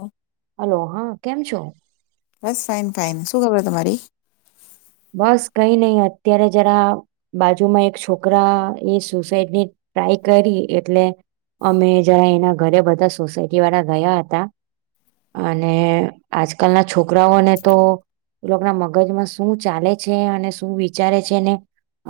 હ હલો હા કેમ છો? બસ ફાઈન ફાઈન શું ખબર તમારી? બસ કઈ નહીં અત્યારે જરા બાજુમાં એક છોકરા એ સોસાઇડ ની ટ્રાય કરી એટલે અમે જરા એના ઘરે બધા સોસાયટી વાળા ગયા હતા અને આજકાલના છોકરાઓને તો એ લોક ના મગજમાં શું ચાલે છે અને શું વિચારે છે ને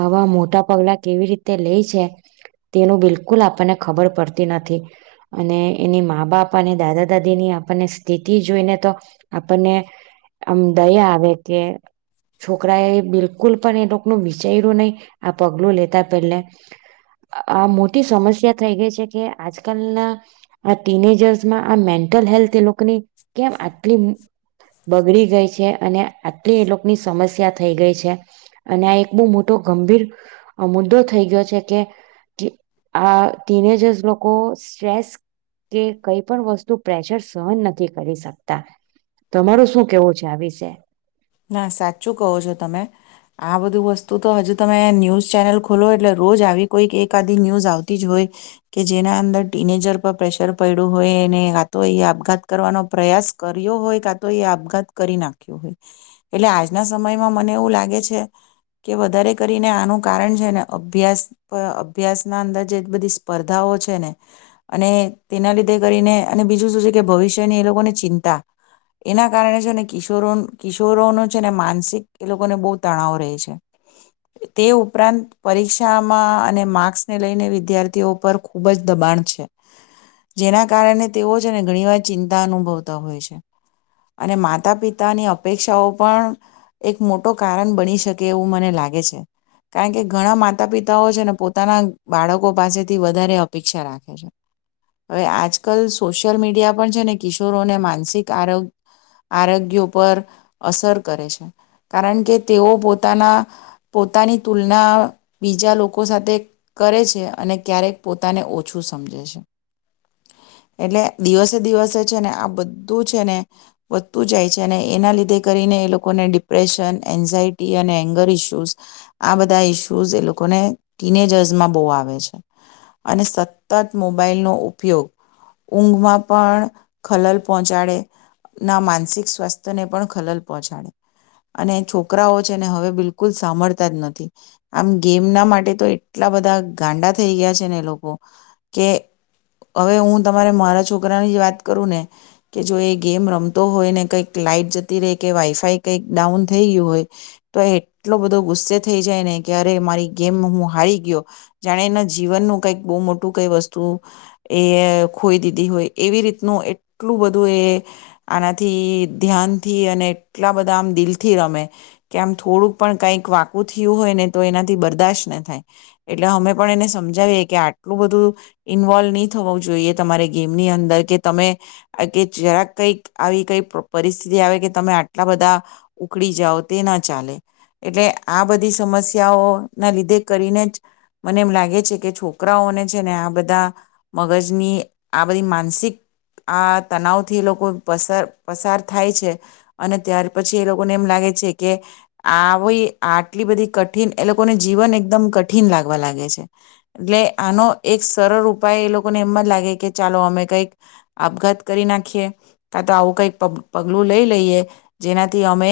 આવા મોટા પગલા કેવી રીતે લે છે તેનું બિલકુલ આપણને ખબર પડતી નથી. અને એની મા બાપ અને દાદા દાદીની આપણને સ્થિતિ જોઈને તો આપણને આમ દયા આવે કે છોકરા એ બિલકુલ પણ એ લોકોનું વિચાર્યું નહી આ પગલું લેતા પહેલે. આ મોટી સમસ્યા થઈ ગઈ છે કે આજકાલના આ ટીનેજર્સમાં આ મેન્ટલ હેલ્થ એ લોકોની કેમ આટલી બગડી ગઈ છે અને આટલી એ લોક ની સમસ્યા થઈ ગઈ છે. અને આ એક બહુ મોટો ગંભીર મુદ્દો થઈ ગયો છે કે ટી આહ ટીનેજર્સ લોકો સ્ટ્રેસ કે કઈ પણ વસ્તુ પ્રેશર સહન નથી કરી શકતા. તમારો શું કેવું છે આ વિશે? ના સાચું કહો છો તમે. આ બધું વસ્તુ તો હજુ તમે ન્યૂઝ ચેનલ ખોલો એટલે રોજ આવી કોઈક એક આદ ન્યૂઝ આવતી જ હોય કે જેના અંદર ટીનેજર પર પ્રેશર પડ્યું હોયને એને એ આતો એ આપઘાત કરવાનો પ્રયાસ કર્યો હોય કા તો એ આપઘાત કરી નાખ્યો હોય. એટલે આજના સમયમાં મને એવું લાગે છે કે વધારે કરીને આનું કારણ છે ને અભ્યાસ પ અભ્યાસ ના અંદર જે બધી સ્પર્ધાઓ છે ને અને તેના લીધે કરીને અને બીજું શું છે કે ભવિષ્યની એ લોકોની ચિંતા એના કારણે છે ને કિશોરો કિશોરોનો છે ને માનસિક એ લોકોને બહુ તણાવ રહે છે. તે ઉપરાંત પરીક્ષામાં અને માર્ક્સ ને લઈને વિદ્યાર્થીઓ પર ખુબજ દબાણ છે. જેના કારણે તેઓ છેને ઘણીવાર ચિંતા અનુભવતા હોય છે. અને માતા પિતાની અપ પેક્ષાઓ પણ એક મોટો કારણ બની શકે એવું મને લાગે છે. કારણ કે ઘણા માતા પિતાઓ છે ને પોતાના બાળકો પાસેથી વધારે અપેક્ષા રાખે છે. હવે આજકાલ સોશિયલ મીડિયા પણ છે ને કિશોરોને માનસિક આરોગ-આરોગ્ય ઉપર અસર કરે છે. કારણ કે તેઓ પોતાના પોતાની તુલના બીજા લોકો સાથે કરે છે અને ક્યારેક પોતાને ઓછું સમજે છે. એટલે દિવસે દિવસે છે ને આ બધું છે ને વધતું જાય છે અને એના લી ધે તે કરીને એ લોકોને ડિપ્રેશન એન્ઝાયટી અને એંગર ઇસ્યુઝ આ બધા ઇશ્યુઝ એ લોકોને ટીનેજર્સમાં બહુ આવે છે. અને સતત મોબાઈલનો ઉપયોગ ઊંઘમાં પણ ખલલ પહોંચાડે ના માનસિક સ્વાસ્થ્યને પણ ખલલ પહોંચાડે અને છોકરાઓ છે ને હવે બિલકુલ સાંભળતા જ નથી. આમ ગેમના માટે તો એટલા બધા ગાંડા થઈ ગયા છે ને લોકો કે હવે હું તમારે મારા છોકરાની જ વાત કરું ને કે જો એ ગેમ રમતો હોય ને કઈક લાઈટ જ તે દે કે વાઈફાઈ કંઈક ડાઉન થઈ ગયું હોય તો એટલો બધો ગુસ્સે થઈ જાય ને કે અરે મારી ગેમ હું હારી ગયો જાણે એના જીવનનું કઈક બહુ મોટું કઈ વસ્તુ એ ખોઈ દીધી હોય એવી રીતનું એટલું બધું એ આનાથી ધ્યાન થી અને એટલા બધા આમ દિલ થી રમે કે આમ થોડુંક પણ કઈક વાકું થયું હોય ને તો એનાથી બરદાશત ન થાય. એટલે અમે પણ એને સમજાવીએ કે આટલું બધું ઇન્વોલ્વ નહી થવું જોઈએ તમારે ગેમની અંદર કે તમે કે જરાક કઈક આવી કઈ પ્ર-પરિસ્થિતિ આવે કે તમે આટલા બધા ઉકડી જાઓ તે ના ચાલે. એટલે આ બધી સમસ્યાઓ ના લીધે કરીને જ મને એમ લાગે છે કે છોકરાઓને છે ને આ બધા મગજની આ બધી માનસિક આ તનાવ થી એ લોકો પસર-પસાર થાય છે અને ત્યાર પછી એ લોકોને એમ લાગે છે કે આવી આટલી બધી કઠિન એ લોકોને જીવન એકદમ કઠિન લાગવા લાગે છે. એટલે આનો એક સરળ ઉપાય એ લોકોને એમમાં જ લાગે કે ચાલો અમે કઈક આપઘાત કરી નાખીએ કા તો આવું કઈક પગ-પગલું લઈ લે લઈએ જેનાથી અમે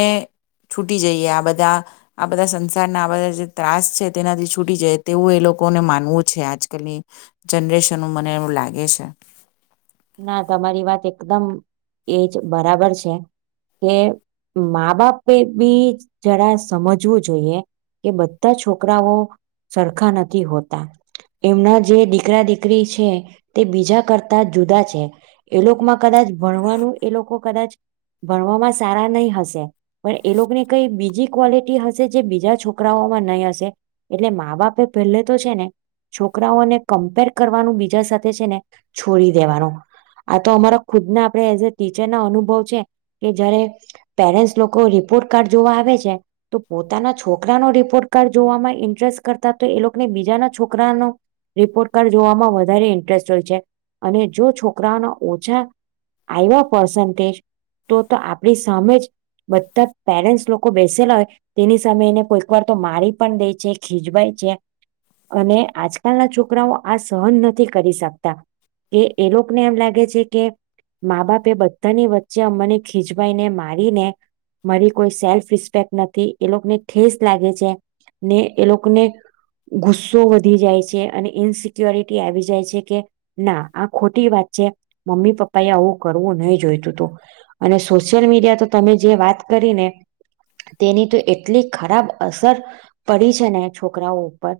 છૂટી જઈએ આ બધા આ બધા સંસારના આ બધા જે ત્રાસ છે તેનાથી છૂટી જઈ તેવું એ લોકોને માનવું છે આજકાલની જનરેશન મને એવું લાગે છે. ના તમારી વાત એકદમ એજ બરાબર છે કે મા બાપ પે બી જરા સમજવું જોઈએ કે બધા છોકરાઓ સરખા નથી હોતા એમના જે દીકરા દીકરી છે તે બીજા કરતા જુદા છે. એ લોકોમાં કદાચ ભણવાનું એ લોકો કદાચ ભણવામાં સારા નહી હશે પણ એ લોકોને કઈ બીજી ક્વોલિટી હશે જે બીજા છોકરાઓમાં નહીં હશે એટલે મા બાપે પહેલે તો છે ને છોકરાઓને કમ્પેર કરવાનું બીજા સાથે છે ને છોડી દેવાનું. આ તો અમારા ખુદના આપણે એઝ એ ટીચર ના અનુભવ છે કે જયારે પેરેન્ટ્સ લોકો રિપોર્ટ કાર્ડ જોવા આવે છે તો પોતાના છોકરાનો રિપોર્ટ કાર્ડ જોવામાં ઇન્ટરેસ્ટ કરતા તો એ લોકોને બીજાના છોકરાનો રિપોર્ટ કાર્ડ જોવામાં વધારે ઇન્ટરેસ્ટ હોય છે અને જો છો કરાઓના ઓછા આવ્યા પસન્ટેજ તો તો આપણી સામે જ બધા પેરેન્ટસ લોકો બેસેલા હોય તેની સામે એને કોઈક વાર તો મારી પણ દે છે ખીજવાય છે અને આજકાલના છોકરાઓ આ સહન નથી કરી શકતા કે એ લોક ને એમ લાગે છે કે મા બાપ એ બધાની વચ્ચે અને ખીજવાઈને મારીને મારી કોઈ સેલ્ફ રિસ્પેક્ટ નથી એ લોકોને ઠેસ લાગે છે ને એ લોકોને ગુસ્સો વધી જાય છે અને ઇનસિક્યોરિટી આવી જાય છે કે ના આ ખો ટી વાત છે મમ્મી પપ્પા એ આવું કરવું નહી જોઈતું હતું અને સોશિયલ મીડિયા તો તમે જે વાત કરી ને તેની તો એટલી ખરાબ અસર પડી છે ને છોકરાઓ ઉપર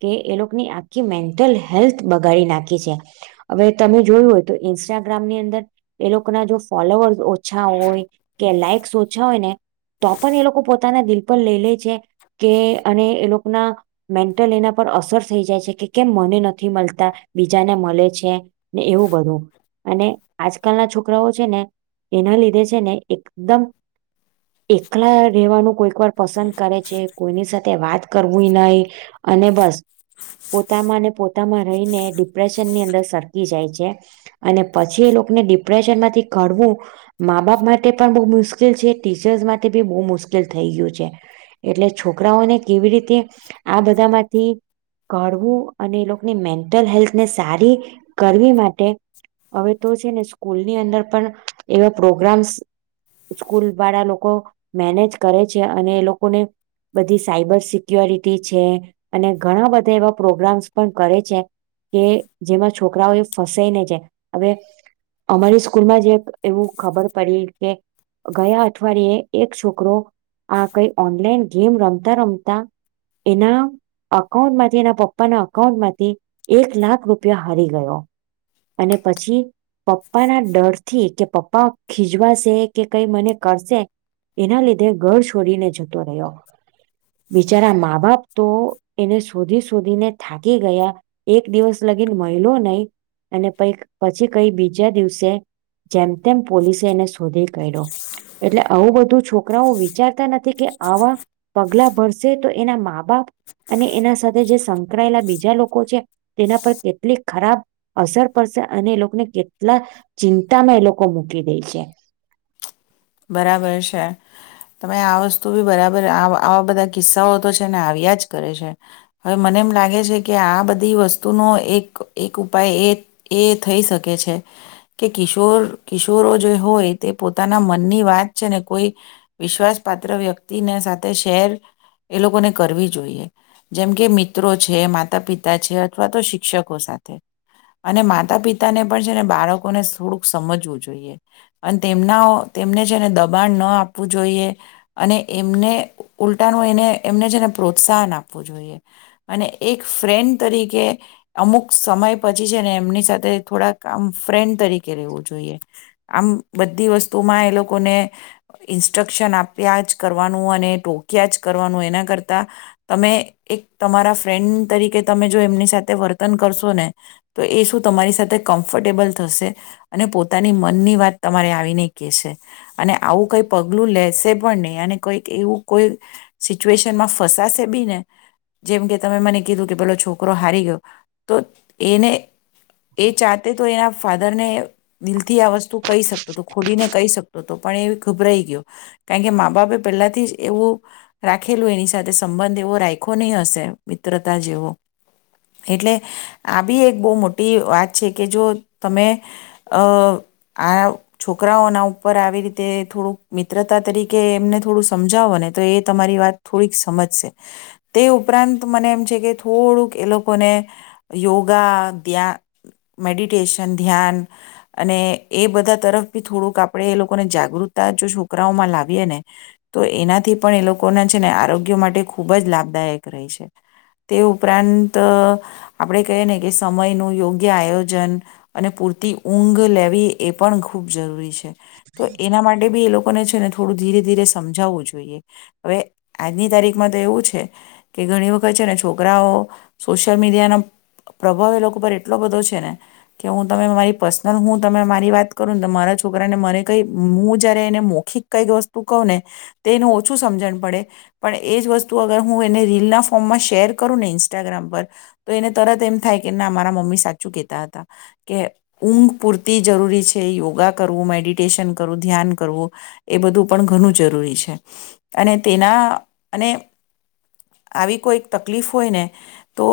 કે એ લોકોની આખી મેન્ટલ હેલ્થ બગાડી નાખી છે. હવે તમે જોયું હોય તો ઇન્સ્ટાગ્રામની અંદર એ લોકોના જો ફોલોવર્સ ઓછા હોય કે લાઈક્સ ઓછા હોય ને તો પણ એ લોકો પોતાના દિલ પર લઈ લે છે કે અને એ લોકોના મેન્ટલ એના પર અસર થઈ જાય છે કે કેમ મને નથી મલતા બીજાને મલે છે. ને એવું બધું અને આજકાલના છોકરાઓ છે ને એના લીધે છે ને એકદમ એકલા રહેેવાનું કોઈ ક વાર પસંદ કરે છે. કોઈની સાથે વાત કરવી નહી અને બસ પોતામાં અને પોતામાં રહીને ડિપ્રેશન ની અંદર સર કી જાય છે અને પછી એ લોકોને ડિપ્રેશન માંથી કાઢવું મા બાપ માટે પણ બહુ મુશ્કેલ છે ટીચર્સ માટે બી બહુ મુશ્કેલ થઈ ગયું છે. એટલે છોકરાઓને કેવી રીતે આ બધામાંથી કઢવું અને એ લોકોની મેન્ટલ હેલ્થ ને સારી કરવી માટે હવે તો છે ને સ્કૂલની અંદર પણ એવા પ્રોગ્રામ્સ સ્કૂલ વાળા લોકો મેનેજ કરે છે અને એ લોકોને બધી સાયબર સિક્યોરિટી છે અને ઘણા બધા એવા પ્રોગ્રામ્સ પણ કરે છે કે જેમાં છોકરાઓ એ ફસાઈ નહીં જાએ. હવે અમારી સ્કૂલમાં જ એક એવું ખબર પડી કે ગયા અઠવાડિયે એક છોકરો આ કઈ ઓનલાઈન ગેમ રમતા રમતા એના અકાઉન્ટ માંથી એના પપ્પાના અકાઉન્ટમાંથી એક લાખ રૂપિયા હરી ગયો અને પછી પપ્પાના ડરથી કે પપ્પા ખીજવાશે કે કઈ મને કરશે એના લીધે ઘર છોડીને જતો રહ્યો. બિચારા મા બાપ તો એને શોધી શોધીને થાકી ગયા એક દિવસ લગીન મહિલો નહી અને પક પછી કઈ બીજા દિવસે જેમ તેમ પોલીસે એને શોધી કૈડો. એટલે આવું બધું છો કરાઓ વિચારતા નથી કે આવા પગલા ભરસે તો એના મા બાપ અને એના સાથે જે સંકળાયેલા બીજા લોકો છે તેના પર કે ટલી ખરાબ અસર પડશે અને એ લોકોને કેટલા ચિંતામાં એ લોકો મૂકી દે છે. બરાબર છે. તમે આ વસ્તુ બી બરાબર આવ-આવા બધા કિસ્સાઓ તો છે ને આવ્યા જ કરે છે. હવે મને એમ લાગે છે કે આ બધી વસ્તુનો એક એક ઉપાય એ એ થઈ શકે છે કે કિશોર કિશોરો જે હોય તે પોતાના મ ની વાત છેને કોઈ વિશ્વાસ પાત્ર વ્યક્તિને સાથે શેર એ લોકોને કરવી જોઈએ. જેમ કે મિત્રો છે, માતા પિતા છે, અથવા તો શિક્ષકો સાથે. અને માતા પિતાને પણ છે ને બાળકોને થોડુંક સમજવું જોઈએ અને તેમના ઓ તેમને છેને દબાણ ન આપવું જોઈએ અને એમને ઉલટાનું એને એમને છેને પ્રોત્સાહન આપવું જોઈએ. અને એક ફ્રેન્ડ તરીકે અમુક સમય પછી છે ને એમની સાથે થોડાક આમ ફ્રેન્ડ તરીકે રહેવું જોઈએ. આમ બધી વસ તુંમાં એ લોકોને ઇન્સ્ટ્રક્શન આપ્યા જ કરવાનું અને ટોક્યા જ કરવાનું એના કરતા તમે એક તમારા ફ્રેન્ડ તરીકે તમે જો એમની સાથે વર્તન કરશો ને તો એ શું તમારી સાથે કમ્ફર્ટેબલ થશે અને પોતાની મનની વાત તમારે આવીને કે છે. અને આવું કઈ પગલું લેશે પણ નહી અને કઈક એવું કોઈ સિચ્યુએશનમાં ફસાશે બી ને જેમકે તમે મને કીધું કે પેલો છોકરો હારી ગયો. તો એને એ ચાતે તો એના ફા દર ને દીલ થી આ વસ્તુ કહી શકતો તું ને કહી શકતો હતો પણ એ ગભરાઈ ગયો કારણ કે મા બાપે પહેલાથી જ એવું રાખેલું એની સાથે સંબંધ એવો રાખો નહી હશે મિત્રતા જેવો એટલે આ બી એક બહુ મોટી વાત છે કે જો તમે અ આ છોકરાઓના ઉપર આવી રીતે થોડુંક મિત્રતા તરીકે એમને થોડું સમજાવો ને તો એ તમારી વાત થોડીક સમજશે તે ઉપરાંત મને એમ છે કે થોડુંક એ લોકોને યોગા ધ્યા મેડિટેશન ધ્યાન અને એ બધા તરફ થોડુંક આપણે એ લોકોને જાગૃતતા જો છોકરાઓમાં લાવીએ ને તો એનાથી પણ એ લોકોના છે ને આરોગ્ય માટે ખૂબ જ લાભદાયક રહે છે તે ઉપરાંત આપણે કહીએ ને કે સમયનું યોગ્ય આયોજન અને પૂરતી ઊંઘ લેવી એ પણ ખૂબ જરૂરી છે છે તો એના માટે બી એ લોકોને છે ને થોડું ધીરે ધીરે સમજાવવું જોઈએ હવે આજની તારીખમાં તો એવું છે કે ઘણી વખત છે ને છોકરાઓ સોશિયલ મીડિયાનો પ્રભાવ એ લોકો પર એટલો બધો છે ને કે હું તમે મારી પર્સનલ હું તમે મારી વાત કરું ને મારા છોકરાને મારે કઈ હું જયારે એને મૌખિક કઈક વસ્તુ કહું ને તો એનું ઓછું સમજણ પડે પણ એજ વસ્તુ હું એને રીલના ફોર્મમાં શેર કરું ને ઈન્સ્ટાગ્રામ પર તો એને તરત એમ થાય કે ના મારા મમ્મી સાચું કહેતા હતા કે ઊંઘ પૂરતી જરૂરી છે કે યોગા કરવું મેડિટેશન કરવું ધ્યાન કરવું એ બધું પણ ઘણું જરૂરી છે અને તેના અને આવી કોઈ તકલીફ હોય ને તો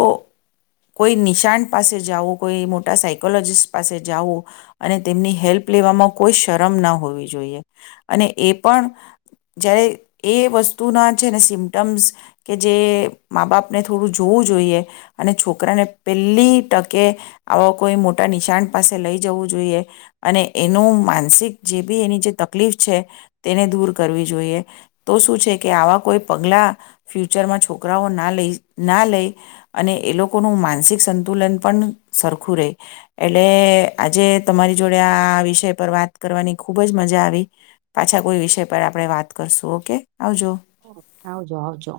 કોઈ નિશાાન પાસે જવું કોઈ મોટા સાયકોલોજીસ્ટ પાસે જવું અને તે તેમની હેલ્પ લેવામાં કોઈ શરમ ન હોવી જોઈએ અને એ પણ જ્યારે એ વસ્તુના છે ને સિમટમ્સ કે જે મા બાપને થોડું જોવું જોઈએ અને છોકરાને પહેલી ટકે આવા કોઈ મોટા નિશાન પાસે લઈ જવું જોઈએ તે અને એનું માનસિક જે બી એની જે તકલીફ છે તેને દૂર કરવી જોઈએ તો શું છે કે આવા કોઈ પગલાં ફ્યુચરમાં છોકરાઓ ના લઈ ના લઈ અને એ લોકોનું માનસિક સંતુલન પણ સરખું રહે એટલે આજે તમારી જોડે આ વિષય પર વાત કરવાની ખૂબ જ મજા આવી પાછા કોઈ વિષય પર આપણે વાત કરશું ઓકે આવજો આવજો આવજો